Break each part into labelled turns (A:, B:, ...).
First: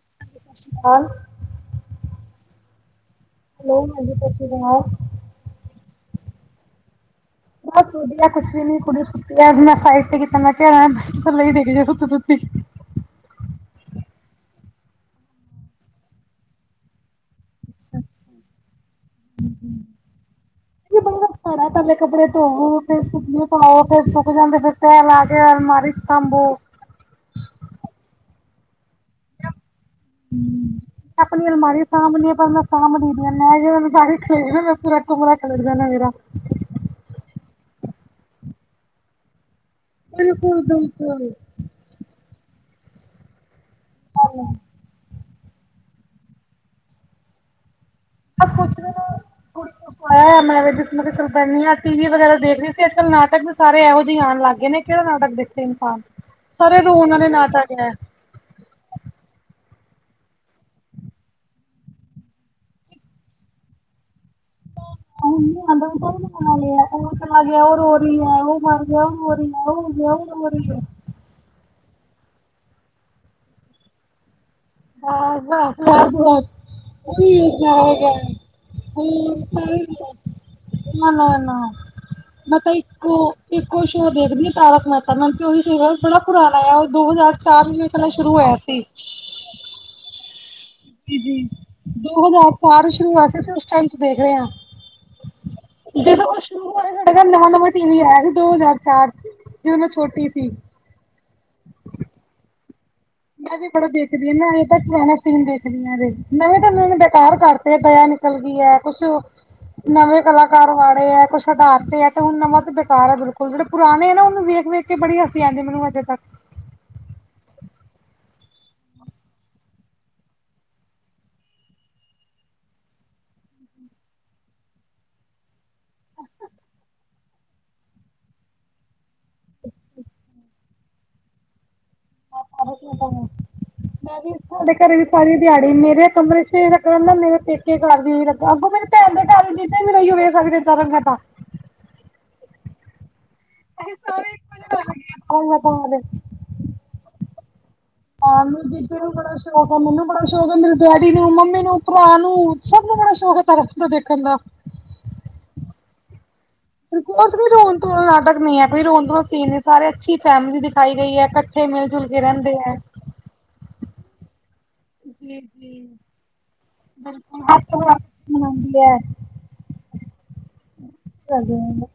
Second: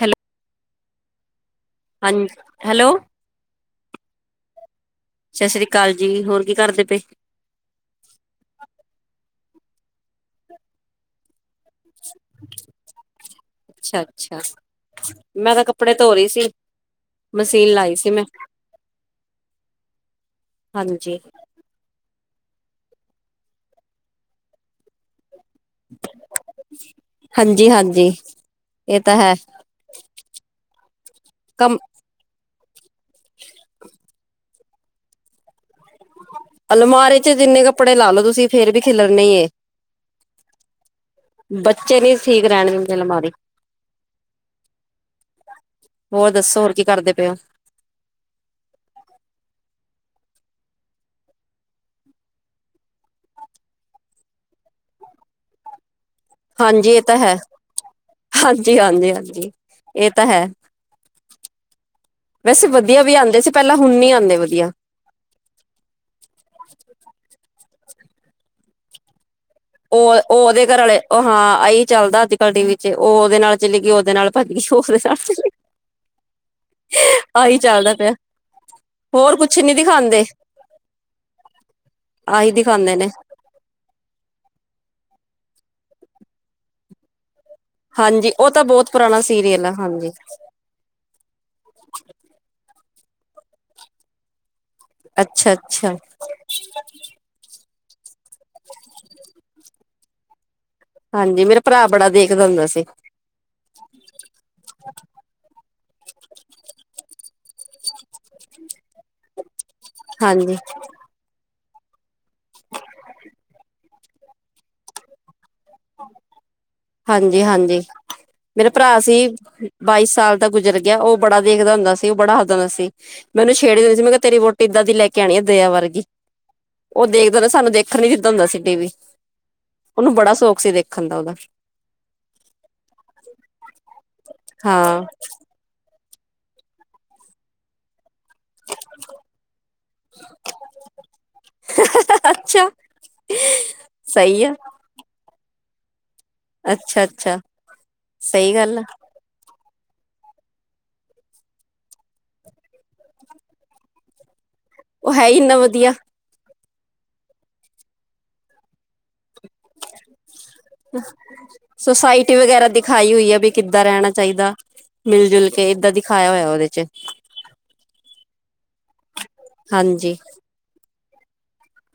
A: Hello,
B: [unintelligible]
A: ਹਾਂਜ, hello.
B: Hello, ਹਾਂਜੀ, ਸਤਿ ਸ਼੍ਰੀ ਅਕਾਲ।
A: ਸਤਿ ਸ੍ਰੀ ਅਕਾਲ ਜੀ, ਹੋਰ ਕੀ ਕਰਦੇ ਪਏ?
B: ਬਤ ਵਧੀਆ ਕੁਛ ਵੀ ਨੀ, ਕੁੜੀ ਸੁੱਤੀ ਐ, ਮੈਂ ਸਾਈਡ ਤੇ ਕੀਤਾ, ਮੈਂ ਕਹਿਆ ਐ ਥੱਲੇ ਈ ਡਿਗ [unintelligible]
A: ਅੱਛਾ-ਅੱਛਾ, ਮੈਂ ਤਾਂ ਕੱਪੜੇ ਤੋ ਰਹੀ ਸੀ। ਮਸੀਨ ਲਾਈ ਸੀ ਮੈਂ, ਹਾਂਜੀ।
B: ਪਹਲੇ ਤਾ ਕੱਪੜੇ ਤੋਵੋ ਫੇਰ ਸੁੱਕਨੇ ਪਾਓ, ਫੇਰ ਸੁੱਕ ਜਾਂਦੇ ਫੇਰ ਤੈਹ ਲਾ ਕੇ ਅਲਮਾਰੀ ਵੁਈ ਸਮ ਬੋ
A: ਹਾਂਜੀ ਹਾਂਜੀ ਇਹ ਤਾਂ ਹੈ।
B: ਹੂੰ ਆਪਣੀ
A: ਕੰਮ
B: ਅਲਮਾਰੀ ਸਾਂਭਣੀ ਆ ਪਰ ਮੈਂ ਸਾਂਭਦੀ ਨੀ ਆ ਮੈਂ ਕਿਆ [unintelligible] ਖਲੇਰ ਦੇ ਨੇ ਪੂਰਾ ਕਮਰਾ ਖਿਲਰ ਜਾਣਾ ਐ ਮੇਰਾ
A: ਅਲਮਾਰੇ ਚ ਜਿੰਨੇ ਕੱਪੜੇ ਲਾ ਲੋੋ ਤੁਸੀਂ ਫੇਰ ਵੀ ਖਿਲਰਣੇ ਈ ਨੇ।
B: ਬਿਲਕੁਲ-ਬਿਲਕੁਲ
A: ਬੱਚੇ ਨੀ ਠੀਕ ਰਹਿਣ ਦਿੰਦੇ ਅਲਮਾਰੀ।
B: [inaudible]
A: ਹੋਰ ਦੱਸੋ ਹੋਰ ਕੀ ਕਰਦੇ ਪਏ ਓ?
B: ਬਸ ਕੁਛ ਵੀ ਨੀ ਕੁੜੀ ਨੂੰ
A: [inaudible]
B: ਸਵਾਇਆ ਮੈਂ ਜੈਂ ਚੱਲ ਪੈਂਨੀ ਆ ਟੀ ਵੀ ਵਗੈਰਾ ਦੇਖ ਰਹੀ ਸੀ ਅੱਜ-ਕੱਲ ਨਾਟਕ ਵੀ ਸਾਰੇ ਇਹੋ ਜਿਹੇ ਆਉਣ ਲਗ ਗਏ ਨੇ ਕਿਹੜਾ ਨਾਟਕ ਦੇਖਾਂ? ਸਿਮ ਪਾਨ
A: ਹਾਂਜੀ ਏ ਤਾਂ ਹੈ ਹਾਂਜੀ, ਹਾਂਜੀ, ਹਾਂਜੀ ਏ ਤਾਂ ਹੈ। ਵੈਸੇ ਵਧੀਆ ਵੀ ਆਦੇ ਸੀ ਪਹਿਲਾਂ ਹੁਣ ਨੀ ਆਦੇ ਵਧੀਆ।
B: [unintelligible] ਓ ਚਲਾ ਗਿਆ, ਓ ਰੋ ਰੀ ਐ, ਓ ਮਰ ਗਿਆ ਰੋ ਰਹੀ ਏ।
A: ਓ ਓ ਉਹਦੇ ਘਰ ਵਾਲੇ ਓ ਹਾਂ ਆਈ ਚੱਲਦਾ ਅੱਜ ਕੱਲ੍ਹ ਟੀ ਵੀ ਚ ਓ ਓਦੇ ਨਾਲ ਚਲੀ ਗਈ ਓਦੇ ਨਾਲ ਭੱਜਗੀ।
B: [inaudible] [unintelligible] ਨਾ
A: ਆਹੀ ਚੱਲਦਾ ਪਿਆ ਹੋਰ ਕੁਛ ਨੀ ਦਿਖਾਉਂਦੇ
B: ਨਾ
A: ਆਹੀ
B: ਮ ਤਾਂ
A: ਦਿਖਾਉਂਦੇ ਨੇ
B: ਇੱਕੋ ਇੱਕੋ ਸ਼ੋਅ ਦੇਖਦੀ ਆ ਤਾਰਕ ਮੈਤਾ ਮਨੂੰ ਤੇ ਓਹੀ ਸੀਰੀਅਲ ਬੜਾ ਪੁਰਾਣਾ ਆ ਉਹ ਦੋ ਹਜ਼ਾਰ ਚਾਰ ਮੀਨੇ ਪਹਿਲਾਂ ਸ਼ੁਰੂ
A: ਹਾਂਜੀ ਉਹ
B: ਹੋਇਆ
A: ਤਾਂ
B: ਸੀ।
A: ਬਹੁਤ ਪੁਰਾਣਾ ਸੀਰੀਅਲ ਆ ਹਾਂਜੀ
B: ਦੋ ਹਜਾਰ ਚਾਰ ਚ ਸ਼ੁਰੂ ਹੋਇਆ ਸੀ ਅਸੀ ਉਸ ਟਾਈਮ ਚ ਦੇਖ ਰਹੇ ਆ।
A: ਅੱਛਾ-ਅੱਛਾ
B: ਜਦੋਂ ਓ ਸ਼ੁਰੂ ਹੋਇਆ ਸੀ ਸਾਡੇ ਘਰ ਨਵਾਂ-ਨਵਾਂ ਟੀ ਵੀ ਆਇਆ ਸੀ ਦੋ ਹਜ਼ਾਰ ਚਾਰ ਚ ਜਦੋਂ ਮੈਂ ਛੋਟੀ ਸੀ।
A: ਹਾਂਜੀ ਮੇਰਾ ਭਰਾ ਬੜਾ ਦੇਖਦਾ ਹੁੰਦਾ ਸੀ।
B: ਮੈਂ ਵੀ ਬੜਾ ਦੇਖਦੀ ਆ ਮੈ ਅਜੇ ਤਕ ਪੁਰਾਣਾ ਸੀਨ ਦੇਖਦੀ ਆ ਏਦੇ ਚ ਨਵੇਂ ਤਾਂ ਉਹ ਬੇਕਾਰ ਕਰਤ ਤੇ ਦਯਾ ਨਿਕਲ ਗੀ ਐ ਕੁਛ ਨਵੇਂ
A: ਹਾਂਜੀ
B: ਕਲਾਕਾਰ ਵਾੜੇ ਐ ਕੁਛ ਹਟਾ ਤੇ ਐ ਤੇ ਹੁਣ ਨਵਾਂ ਤੇ ਬੇਕਾਰ ਐ ਬਿਲਕੁਲ ਜਿਹੜੇ ਪੁਰਾਣੇ ਨੇ ਨਾ ਉਨੂੰ ਵੇਖ-ਵੇਖ ਬੜੀ ਹਸੀ ਆਉਦੀ ਮੈਨੂੰ ਅਜੇ ਤੱਕ।
A: ਹਾਂਜੀ ਹਾਂਜੀ ਮੇਰਾ ਭਰਾ ਸੀ ਬਾਈ ਸਾਲ ਦਾ ਗੁਜ਼ਰ ਗਿਆ। ਉਹ ਬੜਾ ਦੇਖਦਾ ਹੁੰਦਾ ਸੀ। ਉਹ ਬੜਾ ਹੱਸਦਾਂ ਹੁੰਦਾ ਸੀ। ਮੈ ਓਨੂੰ ਛੇੜ ਹੁੰਦੀ ਸੀ ਮੈਂ ਕਿਆ ਤੇਰੀ ਵਹੁਟੀ ਇੱਦਾਂ ਦੀ ਲੈ ਕੇ ਆਉਣੀ ਆ ਦਿਆ ਵਰਗੀ। ਓ ਦੇਖਦਾ ਹੁੰਦਾ ਸੀ ਸਾਨੂੰ ਦੇਖਣ ਨੀ ਦਿੰਦਾ ਹੁੰਦਾ ਸੀ ਟੀ ਵੀ। ਓਨੂੰ ਬੜਾ ਸ਼ੌਕ ਸੀ ਦੇਖਣ ਦਾ ਓਦਾ।
B: ਮੈਂ ਵੀ ਸਾਡੇ ਘਰੇ
A: ਹਾਂ
B: ਵੀ ਸਾਰੀ ਦਿਹਾੜੀ ਮੇਰੇ ਕਮਰੇ ਚ ਆਹੀ ਲਗਾ ਰਹਿੰਦਾ ਮੇਰੇ ਪੇਕੇ ਘਰ ਵੀ ਏਈਓ ਲਗਾ ਅੱਗੋਂ ਮੇਰੀ ਭੈਣ ਦੇ ਘਰ ਜੀਜਾ ਵੀ ਏਹੀਓ ਵੇਖ ਸਕਦੇ। [unintelligible]
A: ਅੱਛਾ ਸਈ ਆ।
B: [unintelligible]
A: ਅੱਛਾ ਅੱਛਾ
B: ਹਾਂ
A: ਸਹੀ
B: ਮੇਰੇ
A: ਗੱਲ ਆ
B: ਜੀਜੂ ਨੂੰ ਬੜਾ ਸ਼ ਸ਼ੌਕ ਆ ਮੈਨੂੰ ਬੜਾ ਸ਼ੌਕ ਐ। ਮੇਰੇ ਡੈਡੀ ਨੂੰ, ਮੰਮੀ ਨੂੰ, ਭਰਾ ਨੂੰ ਸਭ ਨੂੰ ਬੜਾ ਸ਼ੌਕ ਐ ਤਰਸ ਦਾ ਦੇਖਣ ਦਾ।
A: ਓ ਹੈ ਈ ਇੰਨਾ ਵਧੀਆ।
B: [unintelligible] ਰੋਣ ਧੋਣ ਦਾ ਨਾਟਕ ਨੀ ਐ ਕੋਈ ਰੋਣ ਦਾ ਸੀਨ ਸਾਰੇ ਅੱਛੀ ਫੈਮਿਲੀ ਦਿਖਾਈ ਗਈ ਏ ਇਕੱਠੇ ਮਿਲ-ਜੁਲ ਕੇ
A: ਸੁਸਾਇਟੀ
B: ਰਹਿੰਦੇ
A: ਵਗੈਰਾ
B: ਐ।
A: ਦਿਖਾਈ ਹੋਈ ਆ ਵੀ ਕਿੱਦਾਂ ਰਹਿਣਾ ਚਾਹੀਦਾ ਮਿਲ-ਜੁਲ ਕੇ ਏਦਾਂ ਦਿਖਾਇਆ ਹੋਇਆ ਓਦੇ ਚ।
B: [unintelligible] ਆਂਦੀ ਐ।
A: ਹਾਂਜੀ
B: ਘਰ ਦੇ ਅੰਦਰ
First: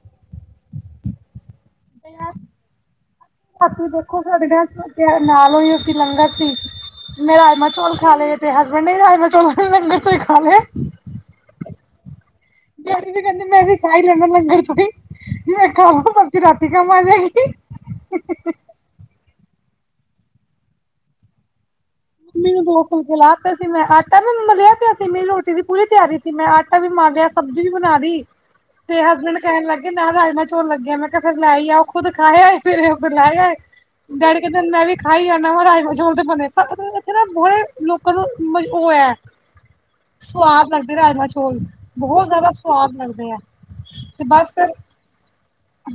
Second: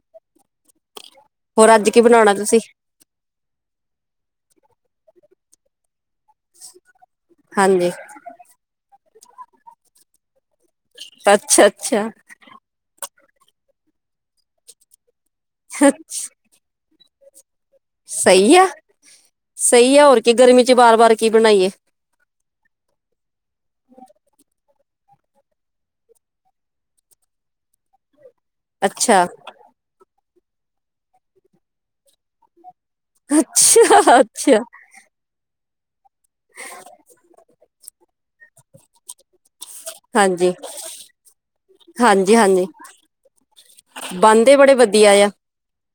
A: ਹੋਰ ਅਆੱਜ ਕੀ ਬਣਾਓਣਾ ਤੁਸੀਂ?
B: ਦੇਖੋ, ਸਾਡੇ ਘਾਰ ਜੇੜਾ, ਨਾਲ ਓਈ ਓ ਸੀ ਲੰਗਰ ਸੀ ਮੈਂ ਰਾਜਮਾਂ
A: ਹਾਂਜੀ
B: ਚੋਲ ਖਾ ਲੇ। ਤੇ ਹਸਬੈਂਡ ਨੇ ਵੀ ਰਾਜਮਾ ਚੋਲ ਲੰਗਰ ਚੋਂ ਈ ਖਾ ਲੇ।
A: ਅੱਛਾ-ਅੱਛਾ।
B: [inaudible] ਕੀ ਕੰਮ ਆ ਜਾਏਗੀ।
A: ਸਈ ਆ, ਸਈ ਆ ਹੋਰ ਕੀ ਗਰਮੀ ਚ ਬਾਰ ਬਾਰ ਕੀ ਬਣਾਈਏ।
B: ਮੰਮੀ ਨੂੰ ਦੋ ਫੁਲਕੇ ਲਾਤੇ ਸੀ ਮੈਂ ਆਟਾ ਵੀ ਮੇ ਮਲੇਆ ਤੇ ਮੇਰੀ ਰੋਟੀ ਦੀ ਪੂਰੀ ਤੇਆਰੀ ਤੇ ਮੈਂ ਆਟਾ ਵੀ ਮਾੱਲ ਲੇਆ ਸਬਜੀ ਵੀ ਬਨਾ ਲੀ। ਤੇ
A: ਅੱਛਾ
B: ਹਸਬੈਂਡ ਕੈਨ ਲੱਗੇ ਨਾਲ ਰਾਜਮਾ ਚੋਲ ਲੱਗੇ ਆ, ਮੈਂ ਕੇਯਾ, ਫੇਰ ਲੈ ਈ ਆਓ ਖੁੱਦ ਖਾ ਆਏ। ਫਿਰ ਏਹੋ ਬਨਾਏਆ ਏ,
A: ਅੱਛਾ
B: ਡੈਡੀ
A: ਅੱਛਾ
B: ਕੈਂਦੇ ਮੈਂ ਵੀ ਖਾਈ ਆਨਾ ਰਾਜਮਾ ਚੋਲ ਤੇ ਬਨੇ ਫੇਰ ਏਥੇ ਨਾ [unintelligible] ਲੋਕਾਂ ਨੂੰ, ਮ ਓ ਐ।
A: ਹਾਂਜੀ
B: ਸਵਾਦ ਲਾਗਦੇ ਰਾਜਮਾ, ਚੋਲ ਬਹੋਤ ਜਾਦਾ ਸਵਾਦ ਲਗਦੇ ਆ। ਤੇ
A: ਬਾਨ
B: ਬਸ
A: ਦੇ ਬੜੇ
B: ਫਿਰ
A: ਵਦਿਆ ਯਾ।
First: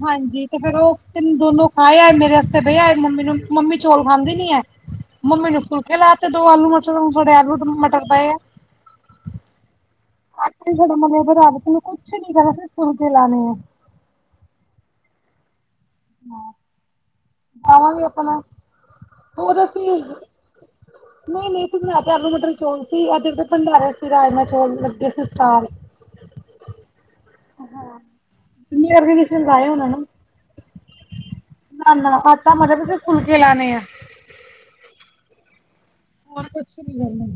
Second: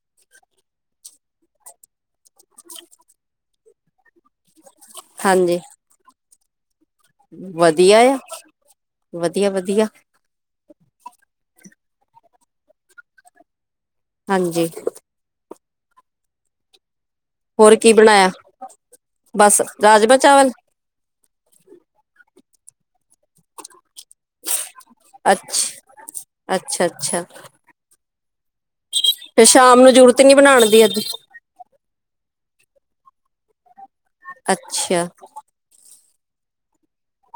B: ਹਾਂਜੀ, ਤੇ ਫੇਰ ਓ ਤਿਨ, ਦੋਨੋ ਖਾ ਆਏ ਮੇਰੇ ਵਾਸਤੇ ਬੇ ਆਏ, ਮੰਮੀ ਨੂੰ ਮੰਮੀ ਚੋਲ ਖਾਂਦੀ ਨੀ ਐ। ਮੰਮੀ
A: ਹਾਂਜੀ
B: ਨੂੰ ਫੁਲਕੇ ਲਾ ਤੇ ਦੋ ਆਲੂ ਨਾ ਦੂਪੈਰ ਨੂੰ ਤਾ ਆਲੂ ਮਟਰ ਪਏ ਆ।
A: ਵਧੀਆ ਵਧੀਆ
B: [unintelligible] ਕੁਛ ਨੀ ਕਰਨਾ ਸਿਰਫ ਫੁਲਕੇ ਲਾਨੇ ਆ।
A: ਹਾਂਜੀ। ਹੋਰ ਕੀ
B: ਆਵਾਂਗੇ
A: ਬਣਾਇਆ
B: ਅਪਨਾ
A: ਬਸ ਰਾਜਮਾਂ
B: [unintelligible]
A: ਚਾਵਲ
B: ਨਈ-ਨਈ [unintelligible] ਆਲੂ, ਮਟਰ, ਚੋਲ ਸੀ ਆਜ ਐਦਰ ਤਾ ਭੰਡਾਰਾ ਰਾਜਮਾ, ਚੋਲ ਲੱਗੇ ਸੀ ਸਟਾਲ,
A: ਅੱਛਾ ਅੱਛਾ ਅੱਛਾ
B: ਹਾਂ। [inaudible]
A: ਥੋਨੂੰ ਜਰੂਤ ਨੀ ਬਣਾਨ ਦੀ ਆੱਜ।
B: ਅਨ, ਆਟਾ ਮਲ [unintelligible] ਫੁਲਕੇ ਲਾਨੇ ਆ।
A: ਅੱਛਾ।
B: ਹੋਰ ਕੁਛ ਨੀ ਕਰਨਾ।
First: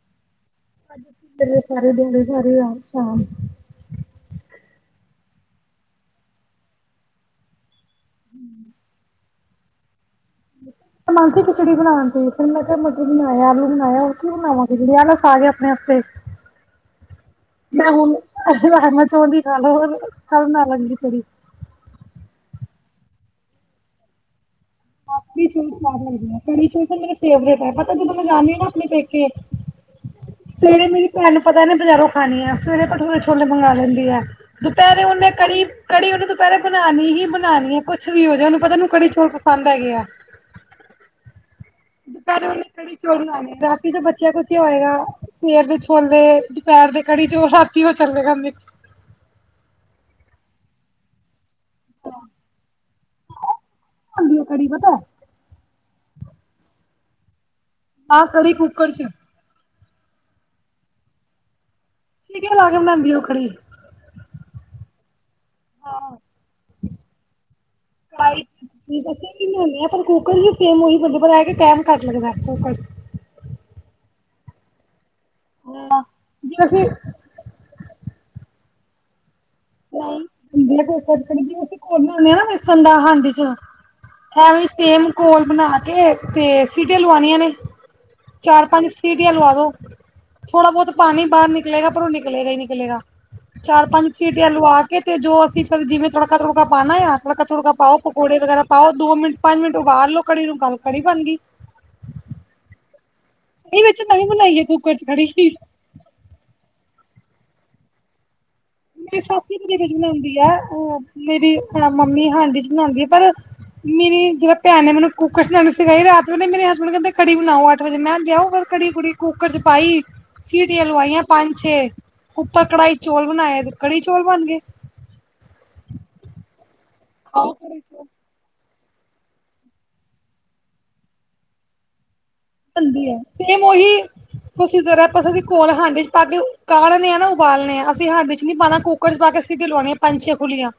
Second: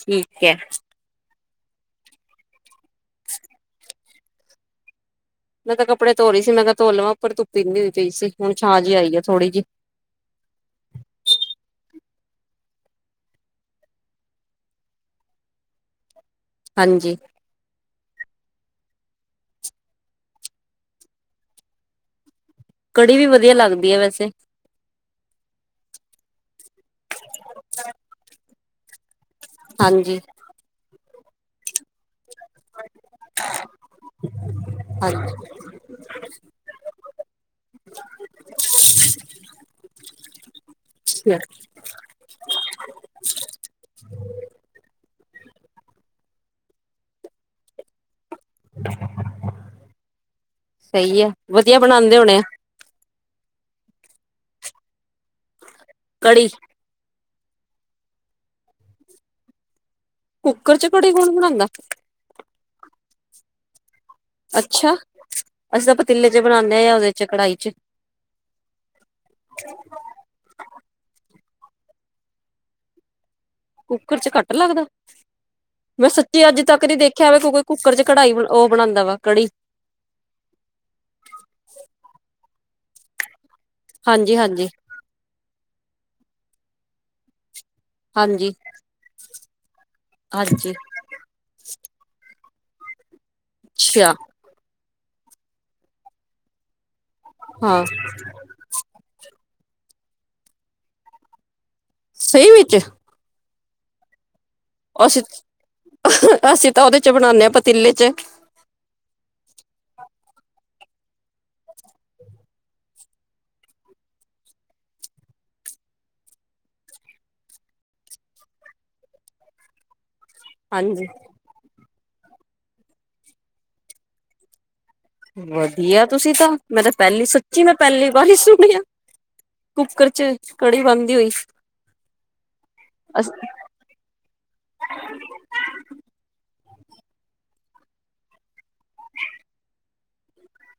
A: ਠੀਕ ਐ।
B: [inaudible]
A: ਮੈਂ ਤਾਂ ਕੱਪੜੇ ਧੋਰੀ ਸੀ ਮੈਂ ਕਾ ਧੋ ਲਵਾਂ ਉੱਪਰ ਧੁੱਪ ਇਨੀ ਹੋਈ ਪਈ ਸੀ, ਹੁਣ ਛਾਂ ਜੀ ਆਈ ਆ ਥੋੜੀ ਜੀ। [inaudible]
B: ਮਾਨ ਸੀ ਖਿਚੜੀ ਬਨਾਣ ਤੇ, ਫਿਰ ਮੈਂ ਕੇਆ ਮਟਰ ਬਨਾਏ ਆ, ਆਲੂ ਬਨਾਏ ਆ ਓ ਕੀਉ ਬਨਾਵਾਂ ਖਿਚੜੀ ਆਲੇ ਖਾਜਾ ਅਪਣੇ ਆਸਤੇ।
A: ਹਾਂਜੀ।
B: ਮੈ ਹੁਨ, ਆੱਜ ਰਾਜਮਾ ਚੋਲ ਈ ਖਾਲੋ ਓਰ, ਕਾੱਲ ਬਨਾ ਲਾਂਗੇ ਖਿਚੜੀ।
A: ਕੜੀ ਵੀ ਵਦੀਆ ਲਾਗਦੀ ਆ ਵੈਸੇ।
B: ਹਾਂਜੀ, [unintelligible] ਸੁ ਸਵਾਦ ਲਗਦੀ ਐ, ਕੜੀ, ਚੋਲ ਤਾ ਮੇਰੇ ਫੇਵਰੇਟ ਐ, ਪਤਾ ਜਦੋਂ ਮੈਂ ਜਾਂਨੀ ਆ ਨਾ ਆਪਨੇ ਪੇਕੇ
A: ਹਾਂਜੀ।
B: ਸਵੇਰੇ ਮੇਰੀ ਭੈਨ ਨੂੰ ਪਤਾ ਐਨੇ ਬਜਾਰੋਂ ਖਾਨੀ ਆ, ਫੇਰ ਏ ਭਠੂਰੇ ਛ ਤੋਲ ਬਣਾ ਲੈਂਦੀ ਐ, ਦੁਪੈਰੇ ਓਨੇ
A: ਹਾਂਜੀ
B: ਕੜੀ ਕੜੀ ਓਨੇ ਦੂਪੈਰੇ ਬਨਾਨੀ ਹੀ ਬਨਾਨੀ ਆ, ਕੁੱਛ ਵੀ ਹੋਜੇ ਓਨੂੰ ਪਤਾ ਐਨੂੰ ਕੜੀ ਚੋਲ ਪਸੰਦ ਹੈਗੇ ਆ।
A: [unintelligible]
B: ਦੁਪੈਰੇ ਓਨੇ ਕੜੀ-ਚੋਲ ਬਨਾ ਨੇ ਆ, ਰਾਤੀ ਤੇ ਬਚੇਆ ਕਚੇਆ ਹੋਏਆ ਸਵੇਰ ਦੇ ਛੋਲੇ, ਦੁਪੈਰ ਦੇ ਕੜੀ-ਚੋਲ ਹਾਰ [unintelligible]
A: ਸਈ ਏ, ਵਦੀਆ ਬਣਾਂਦੇ ਹੋਣੇ ਆ।
B: ਆਲੂ ਓ ਕੜੀ ਪਤੈ।
A: ਕੜੀ।
B: ਨਾ ਕੜੀ ਕੁਕੱਰ ਚ।
A: ਕੁੱਕਰ ਚ, ਕੜੀ ਕੋਣ ਬਣਾਂਦਾ?
B: ਸੀਟੀਆਂ ਲਾਕੇ ਬਣਾਂਦੀ ਆ ਓ ਕੜੀ।
A: ਅੱਛਾ, ਅਸੀਂ ਤਾਂ ਪਤੀਲੇ ਚ ਬਣਾਨੇ ਆ ਯਾ ਓਦੇ ਚ, ਕੜਾਈ ਚ।
B: ਬਾਈਕ ਤੁਸੀਂ ਦੱਸਿਆ ਕੁੱਕਰ ਸੇਮ ਉਹੀ ਬੰਦੇ ਤੋਂ ਲੈ ਕੇ ਕਾਇਮ ਕਰ ਸਕਦਾ ਕੁੱਕਰ
A: ਕੁੱਕਰ ਚ ਕੱਟ ਲੱਗਦਾ
B: ਹਾਂ
A: ਮੈਂ ਸੱਚੀ ਅੱਜ
B: ਜੇ
A: ਤੱਕ
B: ਅਸੀਂ
A: ਨਹੀਂ ਦੇਖੀ ਐਵੇਂ ਕੋਈ ਕੁੱਕਰ ਚ ਕੜਾਈ ਉਹ ਬਣਾਦਾ ਵਾ ਕੜੀ
B: ਨਹੀਂ [unintelligible] ਕੋਲ ਬਣਾਉਂਦੇ ਹਾਂ ਨਾ ਵੇਸਨ ਦਾ ਹਾਂਡੀ ਚ
A: ਹਾਂਜੀ,
B: ਐਵੇਂ
A: ਹਾਂਜੀ,
B: ਤੇਲ ਕੋਲ ਬਣਾ ਕੇ ਤੇ ਸੀਟੇ ਲਵਾਉਣੀਆਂ ਨੇ
A: ਹਾਂਜੀ,
B: ਚਾਰ ਪੰਜ ਸੀਟੀਆਂ ਲਵਾ ਦੋ ਥੋੜਾ
A: ਹਾਂਜੀ
B: ਬਹੁਤ ਪਾਣੀ ਬਾਹਰ ਨਿਕਲੇਗਾ ਪਰ ਉਹ ਨਿਕਲੇਗਾ ਹੀ ਨਿਕਲੇਗਾ ਚਾਰ ਪੰਜ
A: ਅੱਛਾ
B: ਸਿਟੀ ਆਲੂ ਆ ਕੇ ਤੇ ਜੋ ਅਸੀਂ ਫਿਰ ਜਿਵੇਂ ਤੜਕਾ ਤੜਕਾ ਪਾਉਣਾ ਆ ਤੜਕਾ ਤੁੜਕਾ
A: ਹਾਂ
B: ਪਾਓ ਪਕੌੜੇ ਵਗੈਰਾ ਆਓ ਦੋ ਮਿੰਟ, ਪੰਜ ਮਿੰਟ ਉਬਾਲ ਲੋ ਕੜੀ ਨੂੰ ਗੱਲ ਕੜੀ ਬਾਨ ਗੀ।
A: ਸਹੀ ਵਿੱਚ
B: ਇਹ ਵਿੱਚ ਨਵੀਂ ਬਣਾਈਏ
A: ਅਸੀਂ ਅਸੀਂ ਤਾਂ ਉਹਦੇ ਚ ਬਣਾਉਦੇ ਹਾਂ ਪਤੀਲੇ ਚ
B: ਮੇਰੀ ਸਾਥੀ ਮੇਰੇ ਵਿੱਚ ਬਣਾਉਂਦੀ ਆ ਮੇਰੀ ਮੰਮੀ ਹਾਂਡੀ ਚ ਬਣਾਉਂਦੀ ਆ ਪਰ ਮੇਰੀ ਜਿਹੜਾ ਭੈਣ ਨੇ ਮੈਨੂੰ ਕੁੱਕਰ ਸਣਾਣੀ ਸਿਖਾਈ ਰਾਤ ਨੂੰ ਮੇਰੇ ਹਸਬੈਂਡ ਕਹਿੰਦੇ ਘੜੀ ਬਣਾਓ ਅੱਠ ਵਜੇ ਮੈਂ ਲਿਆਓ ਕੜੀ ਕੁੜੀ ਕੁੱਕਰ ਚ ਪਾਈ ਸਟੀਆਂ
A: ਹਾਂਜੀ।
B: ਲਵਾਈਆਂ ਪੰਜ ਛੇ ਉੱਪਰ ਕੜਾਈ ਚੌਲ ਬਣਾਏ ਕੜੀ ਚੌਲ ਬਣ ਗਏ
A: ਵਧੀਆ ਤੁਸੀਂ ਤਾਂ ਮੈਂ ਤਾਂ ਪਹਿਲੀ ਸੱਚੀ ਮੈਂ ਪਹਿਲੀ ਵਾਰੀ ਹੀ ਸੁਣਿਆ ਕੁੱਕਰ ਚ ਕੜੀ ਬਣਦੀ ਹੋਈ
B: ਬੰਦੀ ਹੈ ਸੇਮ ਉਹੀ ਤੁਸੀਂ ਤਰ੍ਹਾਂ ਕਦੋਂ ਵੀ ਕੋਲ ਹਾਂਡੇ ਚ ਪਾ ਕੇ ਕਾਲਣੇੇ ਆ ਨਾ ਉਬਾਲਣੇ ਆ ਅਸੀਂ ਹਾਂਡੇ ਚ ਨੀ ਪਾਉਣਾ ਕੁਕਰ ਚ ਪਾ ਕੇ ਸੀਟੀਆ ਲਵਾਉਣੀਆਂ ਪੰਜ ਛੇ ਫੁੱਲੀਆਂ।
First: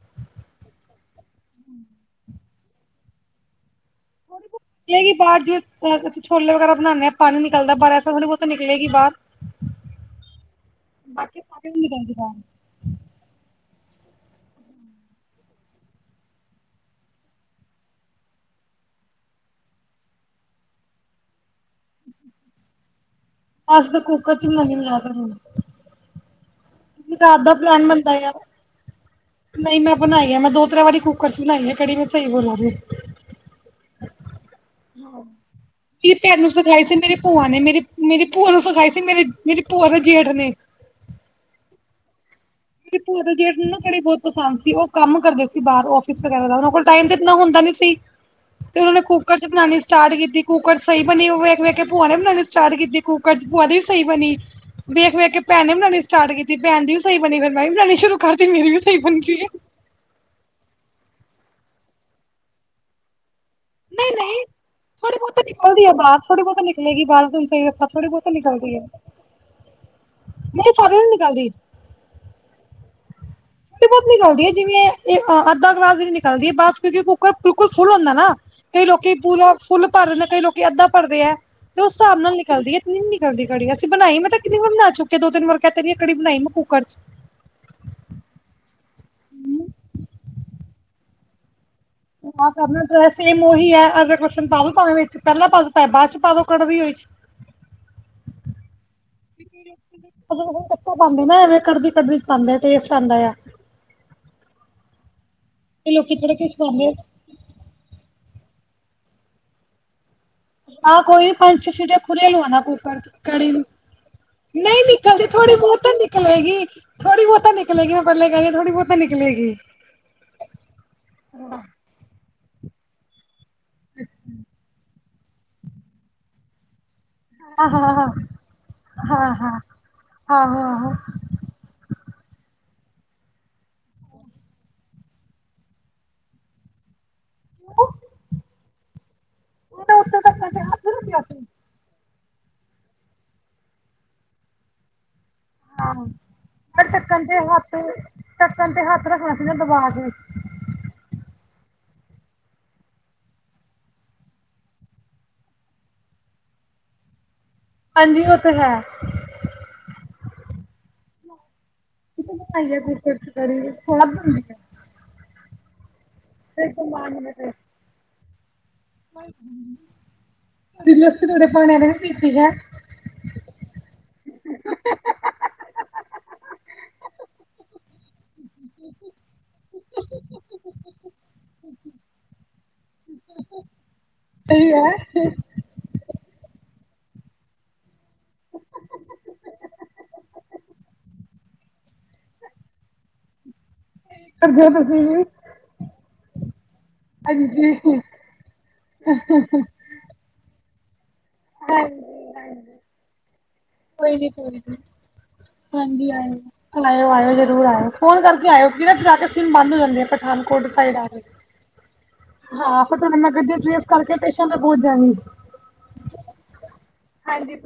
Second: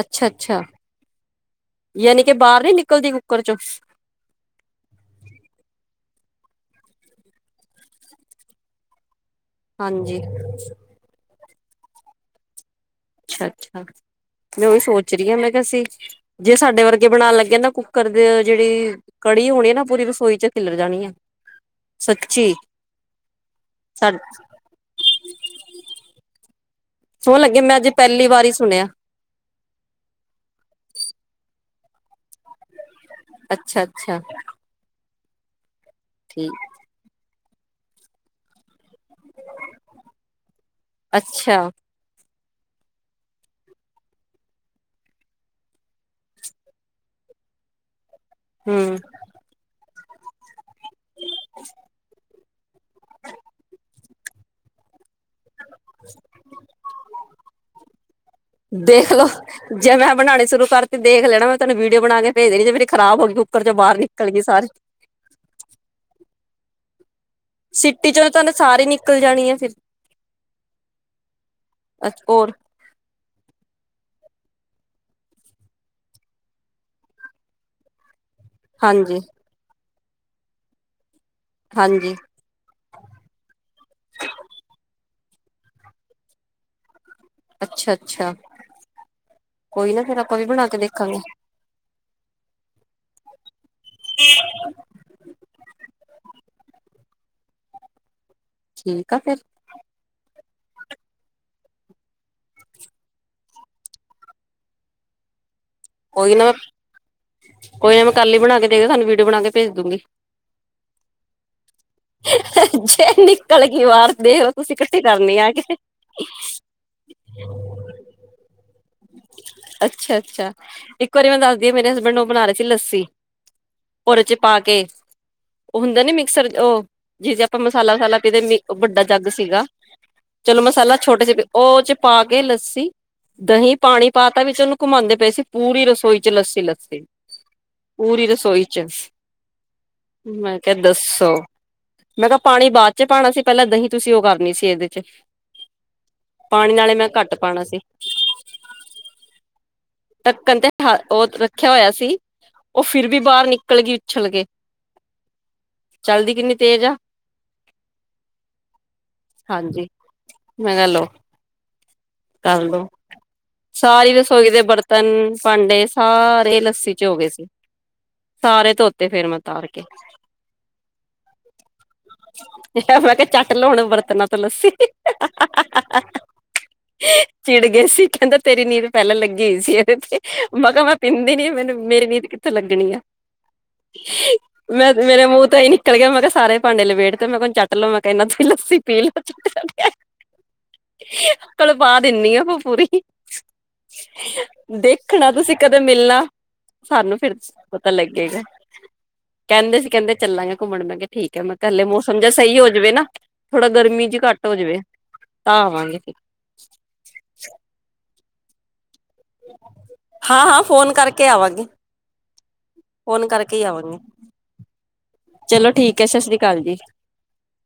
A: ਅੱਛਾ -ਅੱਛਾ ਯਾਨੀ ਕਿ ਬਾਹਰ ਨੀ ਨਿਕਲਦੀ ਨੌਕਰ ਚੋਂ [inaudible]
B: ਦੇਗੀ ਬਾਵਜੂਦ ਜੋ ਛੋਲੇ ਵਗੈਰਾ ਬਣਾਉਂਦੇ ਹਾਂ ਪਾਣੀ ਨਿਕਲਦਾ ਪਰ ਐਸਾ ਥੋੜਾ ਬਹੁਤ ਨਿਕਲੇਗੀ ਬਾਹਰ!
A: ਹਾਂਜੀ।
B: [unintelligible]
A: ਅੱਛਾ ਅੱਛਾ ਮੈਂ ਉਹੀ ਸੋਚ ਰਹੀ ਹਾਂ ਮੈਂ ਕਿਹਾ ਸੀ। ਜੇ ਸਾਡੇ ਵਰਗੇ ਬਣਾਉਣ ਲੱਗੇ ਨਾ ਕੁੱਕਰ ਦੇ ਜਿਹੜੀ ਕੜੀ ਹੋਣੀ ਆ ਨਾ ਪੂਰੀ ਰਸੋਈ ਚ ਖਿਲਰ ਜਾਣੀ ਆ ਸੱਚੀ
B: ਅੱਧ
A: ਸਾ
B: ਕੁੱਕਰ ਚ [unintelligible] ਕੀ
A: ਸੋਹਣ
B: ਰਾਤ ਦਾ
A: ਲੱਗੇ ਮੈਂ
B: ਪਲੈਨ
A: ਅੱਜ
B: ਬੰਦਾ
A: ਪਹਿਲੀ ਵਾਰ ਹੀ ਸੁਣਿਆ
B: ਨਹੀਂ ਮੈਂ ਬਣਾਈ ਹੈ ਮੈਂ ਦੋ ਤਰਾਂ ਵਾਰੀ ਕੁੱਕਰ ਚ ਬਣਾਈ ਹੈ ਕੜੀ ਨੂੰ ਭੇਦ ਬਣਾ ਕੇ
A: ਅੱਛਾ- ਅੱਛਾ।
B: ਕੀ ਤੁਹਾਨੂੰ
A: ਠੀਕ
B: ਸਿਖਲਾਈ ਤੇ ਮੇਰੇ ਭੂਆ ਨੇ ਮੇਰੀ ਮੇਰੀ ਭੂਆ ਨੂੰ ਸਿਖਾਈ ਸੀ ਮੇਰੇ ਮੇਰੀ ਭੂਆ ਦੇ ਜੇਠ ਨੇ
A: ਅੱਛਾ।
B: ਮੇਰੀ ਭੂਆ ਦੇ ਜੇਠ ਕੜੀ ਬਹੁਤ ਪਸੰਦ ਸੀ ਉਹ ਕੰਮ ਕਰਦੇ ਸੀ ਬਾਹਰ ਆਫਿਸ ਵਗੈਰਾ ਦਾ ਉਹਨਾਂ ਕੋਲ ਟਾਈਮ ਤੇ ਇਨਾ ਹੁੰਦਾ ਨੀ ਸੀ। ਤੇ ਉਹਨਾਂ
A: ਹਮ
B: ਨੇ ਕੁੱਕਰ ਚ ਬਣਾਉਣੀ ਸਟਾਰਟ ਕੀਤੀ ਕੁੱਕਰ ਸਹੀ ਬਣੀ ਵੇਖ ਵੇਖ ਕੇ ਭੂਆ ਨੇ ਬਣਾਉਣੀ ਸਟਾਰਟ ਕੀਤੀ ਕੁੱਕਰ ਚ ਭੂਆ ਦੀ ਵੀ ਸਹੀ ਬਣੀ ਵੇਖ ਵੇਖ ਕੇ ਭੈਣ ਨੇ ਬਣਾਉਣੀ ਸਟਾਰਟ ਕੀਤੀ ਭੈਣ ਦੀ ਵੀ ਸਹੀ ਮੈਂ ਵੀ ਬਣਾਣੀ ਸ਼ੁਰੂ ਕਰਤੀ ਮੇਰੀ ਵੀ ਸਹੀ ਬਣ
A: ਦੇਖਲੋ
B: ਗਈ
A: ਜੇ ਮੈਂ ਬਣਾਉਣੇ ਸ਼ੁਰੂ ਕਰਤੀ ਦੇਖ ਲੈਣਾ ਮੈਂ ਤੁਹਾਨੂੰ ਵੀਡੀਓ ਬਣਾ ਕੇ ਭੇਜ ਦੇਣੀ ਜੇ ਮੇਰੀ ਖਰਾਬ ਹੋ ਗਈ ਉਪਰ ਚੋਂ ਬਾਹਰ ਨਿਕਲ ਗਏ ਸਾਰੇ
B: ਥੋੜੇ ਬਹੁਤ ਨਲਦੀ ਆ ਬਾਹਰ ਥੋੜੀ ਬਹੁਤ ਨਿਕਲੇਗੀ ਬਾਹਰ ਸਸਰੀ
A: ਸਿੱਟੀ
B: ਬਹੁਤ
A: ਚੋਂ
B: ਹੀ
A: ਤੁਹਾਨੂੰ
B: ਨਿਕਲਦੀ ਹੈ
A: ਸਾਰੀ ਨਿਕਲ ਜਾਣੀ ਹੈ ਫਿਰ
B: ਨਹੀਂ ਸਾਡੇ ਨਿਕਲਦੀ
A: ਐਚ ਕੋਰ
B: ਥੋੜੀ ਬਹੁਤ ਨਿਕਲਦੀ ਹੈ ਜਿਵੇਂ ਅੱਧਾ ਗਲਾਸ ਦੀ ਨਿਕਲਦੀ ਬਸ ਕਿਉਂਕਿ ਕੁੱਕਰ ਬਿਲਕੁਲ ਫੁੱਲ ਹੁੰਦਾ ਨਾ ਕਈ ਲੋਕੀ
A: ਹਾਂਜੀ
B: ਪੂਰਾ ਫੁੱਲ ਭਰਦੇ ਨੇ ਕਈ ਲੋਕੀ ਅੱਧਾ ਭਰਦੇ ਆ ਤੇ ਉਸ
A: ਹਾਂਜੀ
B: ਹਿਸਾਬ ਨਾਲ ਚਲਦੀ ਸਿਮ ਨੀ ਕਰਦੀ ਕੜੀ ਅਸੀਂ ਬਣਾਈ ਮੈਂ ਕਿੰਨੀ ਵਾਰ ਬਣਾ ਚੁੱਕਿਆ ਦੋ ਤਿੰਨ ਕਹਿ ਤੇ ਆ ਕੜੀ ਬਣਾਈ ਮੈਂ ਕੁਕਰ ਚ
A: ਅੱਛਾ ਅੱਛਾ ਕੋਈ ਨਾ ਫਿਰ ਆਪਾਂ ਵੀ ਬਣਾ ਕੇ ਦੇਖਾਂਗੇ
B: ਹਾਂ ਕਰਨਾ ਤਾਂ ਹੈ ਸੇਮ ਹੋਈ ਹੈ ਅੱਧਾ ਪੋਸ਼ਨ ਪਾਵੇ ਵਿੱਚ ਪਹਿਲਾਂ ਪਾ ਦੋ ਬਾਅਦ ਚ ਪਾ ਦੋ ਕੜਵੀ ਹੋਈ ਚ
A: ਠੀਕ ਆ ਫਿਰ
B: [unintelligible] ਟੇਸਟ ਆਉਂਦਾ ਆ ਤੇ ਲੋਕੀ [unintelligible]
A: ਪੋਇਮ ਕੱਲ ਹੀ ਬਣਾ ਕੇ ਦੇਗੀ ਤੁਹਾਨੂੰ ਵੀਡੀਓ ਬਣਾ ਕੇ ਭੇਜ ਦੂਗੀ
B: ਆ ਕੋਈ ਨਹੀ ਪੰਜ ਛੇ ਸੀਟੀਆਂ ਖੁੱਲੀ ਲਆਣਾ ਕੁੱਕਰ
A: ਜੇ
B: ਕੜੀ ਨੂੰ
A: ਨਿਕਲ ਗਈ ਬਾਹਰ ਦੇਖ ਲੋ ਤੁਸੀਂ
B: ਨਹੀਂ
A: ਇਕੱਠੀ
B: ਨਿਕਲਦੀ
A: ਕਰਨੀ ਆ
B: ਥੋੜੀ
A: ਕੇ
B: ਬਹੁਤ ਨਿਕਲੇਗੀ ਥੋੜੀ ਬਹੁਤਾ ਨਿਕਲੇਗੀ ਉਹ ਪਹਿਲਾਂ ਕਹਿੰਦੇ ਥੋੜੀ ਬਹੁਤਾ ਨਿਕਲੇਗੀ
A: ਅੱਛਾ -ਅੱਛਾ। ਇੱਕ ਵਾਰੀ ਮੈਂ ਦੱਸਦੀ ਆ ਮੇਰੇ ਹਸਬੈਂਡ ਉਹ ਬਣਾ ਰਹੇ ਸੀ ਲੱਸੀ ਉਹਦੇ ਚ ਪਾ ਕੇ ਉਹ ਹੁੰਦਾ ਨੀ ਮਿਕਸਰ ਉਹ ਜੀ ਜਿਦੇ ਆਪਾਂ
B: ਹਾਂ
A: ਮਸਾਲਾ
B: ਹਾਂ
A: ਮਸਾਲਾ ਕਿਦੇ ਉਹ ਵੱਡਾ
B: ਹਾਂ
A: ਜੱਗ
B: ਹਾਂ ਹਾਂ
A: ਸੀਗਾ ਚਲੋ
B: ਆਹੋ ਆਹੋ
A: ਮਸਾਲਾ ਛੋਟੇ ਚ ਉਹ ਚ ਪਾ ਕੇ ਲੱਸੀ ਦਹੀਂ ਪਾਣੀ ਪਾ ਤਾਂ ਵਿੱਚ ਉਹਨੂੰ ਘੁਮਾਉਂਦੇ ਪਏ ਸੀ। ਪੂਰੀ ਰਸੋਈ ਚ ਲੱਸੀ -ਲੱਸੀ ਪੂਰੀ ਰਸੋਈ ਚ
B: ਉਹਨੇ ਉੱਤੇ ਢੱਕਣ
A: ਮੈਂ
B: ਤੇ
A: ਕਿਹਾ
B: ਹੱਥ ਰੱਖਿਆ
A: ਦੱਸੋ
B: ਸੀ
A: ਮੈਂ ਕਿਹਾ ਪਾਣੀ ਬਾਅਦ ਚ ਪਾਉਣਾ ਸੀ ਪਹਿਲਾਂ ਦਹੀਂ ਤੁਸੀਂ ਉਹਗਾਨੀ ਸੀ ਇਹਦੇ ਚ
B: ਹਾਂ
A: ਪਾਣੀ
B: ਪਰ
A: ਨਾਲੇ ਮੈਂ
B: ਢੱਕਣ
A: ਘੱਟ
B: ਤੇ
A: ਪਾਣਾ
B: ਹੱਥ
A: ਸੀ।
B: ਢੱਕਣ ਤੇ ਹੱਥ ਰੱਖਣਾ ਸੀ ਨਾ ਦਬਾ ਕੇ
A: ਢੱਕਣ ਤੇ ਉਹ ਰੱਖਿਆ ਹੋਇਆ ਸੀ ਉਹ ਫਿਰ ਵੀ ਬਾਹਰ ਨਿਕਲ ਗਈ ਉਛਲ ਕੇ ਚਲਦੀ ਕਿੰਨੀ ਤੇਜ਼ ਆ
B: ਹਾਂਜੀ ਉਹ ਤਾਂ ਹੈ
A: ਹਾਂਜੀ ਮੈਂ ਲਓ
B: ਕਿਤੇ ਬਣਾਈ ਹੈ
A: ਕਰਲੋ
B: ਗੁਰਪੁਰਬ ਕੜੀ
A: ਸਾਰੀ
B: ਸਵਾਦ ਬਣਦੀ
A: ਰਸੋਈ
B: ਹੈ
A: ਦੇ ਬਰਤਨ ਭਾਂਡੇ ਸਾਰੇ ਦਹੀਂ
B: ਤੇ
A: ਲੱਸੀ ਚ ਹੋ
B: ਕਮਾਨ
A: ਗਏ ਸੀ ਸਾਰੇ ਧੋਤੇ ਫੇਰ ਮੈਂ ਤਾਰ ਕੇ
B: [unintelligible] ਖਾਣੇ ਪੀਤੀ ਹੈ
A: ਮੈਂ ਕਿਹਾ ਚੱਟ ਲਓ ਬਰਤਨਾਂ ਤੇ ਲੱਸੀ ਚਿੜ ਗਏ ਸੀ ਕਹਿੰਦਾ ਤੇਰੀ ਨੀਂਦ ਪਹਿਲਾਂ ਲੱਗੀ ਹੋਈ ਸੀ ਇਹਦੇ ਤੇ ਮੈ ਕਿਹਾ ਪੀਂਦੀ ਨੀ ਮੈਨੂੰ ਮੇਰੀ ਨੀਂਦ ਕਿੱਥੇ ਲੱਗਣੀ ਆ
B: [inaudible] ਸਹੀ ਹੈ
A: ਮੈਂ ਮੇਰੇ ਮੂੰਹ ਤਾਈ ਨਹੀ ਨਿਕਲ ਗਿਆ ਮੈਂ ਕਿਹਾ ਸਾਰੇ ਭਾਂਡੇ ਲਭੇੜ ਤੇ ਮੈਂ ਕਿਹਾ ਚੱਟ ਲੋ ਮੈਂ ਕਿਹਾ ਇਹਨਾ ਤੁੂੰ ਲੱਸੀ ਪੀ ਲੋ ਚਟ -ਚਟ ਕੇ ਕਲਪਾ ਦਿੰਨੀ ਆ ਪੂਰੀ
B: ਕਰ ਦਿਓ ਤੁਸੀਂ ਵੀ
A: ਦੇਖਣਾ ਤੁਸੀਂ ਕਦੇ ਮਿਲਣਾ ਸਾਨੂੰ ਫਿਰ ਪਤਾ
B: ਹਾਂਜੀ
A: ਲੱਗੇਗਾ ਕਹਿੰਦੇ ਸੀ ਕਹਿੰਦੇ ਚੱਲਾਂਗੇ ਘੁੰਮਣ ਮੈਂ ਕੇ ਠੀਕ ਹੈ ਮੈਂ ਕੇ ਹਲੇ ਮੌਸਮ ਜਾ ਸਹੀ ਹੋ ਜਾਵੇ ਨਾ ਥੋੜਾ ਗਰਮੀ ਚ ਘੱਟ ਹੋ ਜਾਵੇ ਤਾਂ ਆਵਾਂਗੇ
B: ਹਾਂਜੀ ਆਇਓ ਆਇਓ -ਆਇਓ ਜ਼ਰੂਰ ਆਇਓ ਫੋਨ ਕਰਕੇ ਆਇਓ ਕੀ ਨਾ ਜਾ ਕੇ ਮਨ ਲੱਗਦਾ ਹਾਂ
A: ਹਾਂ
B: ਪਠਾਨਕੋਟ ਬਾਏ
A: ਫੋਨ
B: ਲਾ ਕੇ
A: ਕਰਕੇ ਆਵਾਂਗੇ
B: ਹਾਂ
A: ਫੋਨ ਕਰਕੇ
B: ਤੁਹਾਡੇ [unintelligible]
A: ਹੀ
B: ਟਰੇਸ
A: ਆਵਾਂਗੇ
B: ਕਰਕੇ ਟੇਸ਼ਣ ਤੇ ਪਹੁਚ ਜਾਂਦੀ
A: ਚਲੋ ਠੀਕ ਹੈ ਸਤਿ ਸ੍ਰੀ ਅਕਾਲ ਜੀ
B: ਹਾਂਜੀ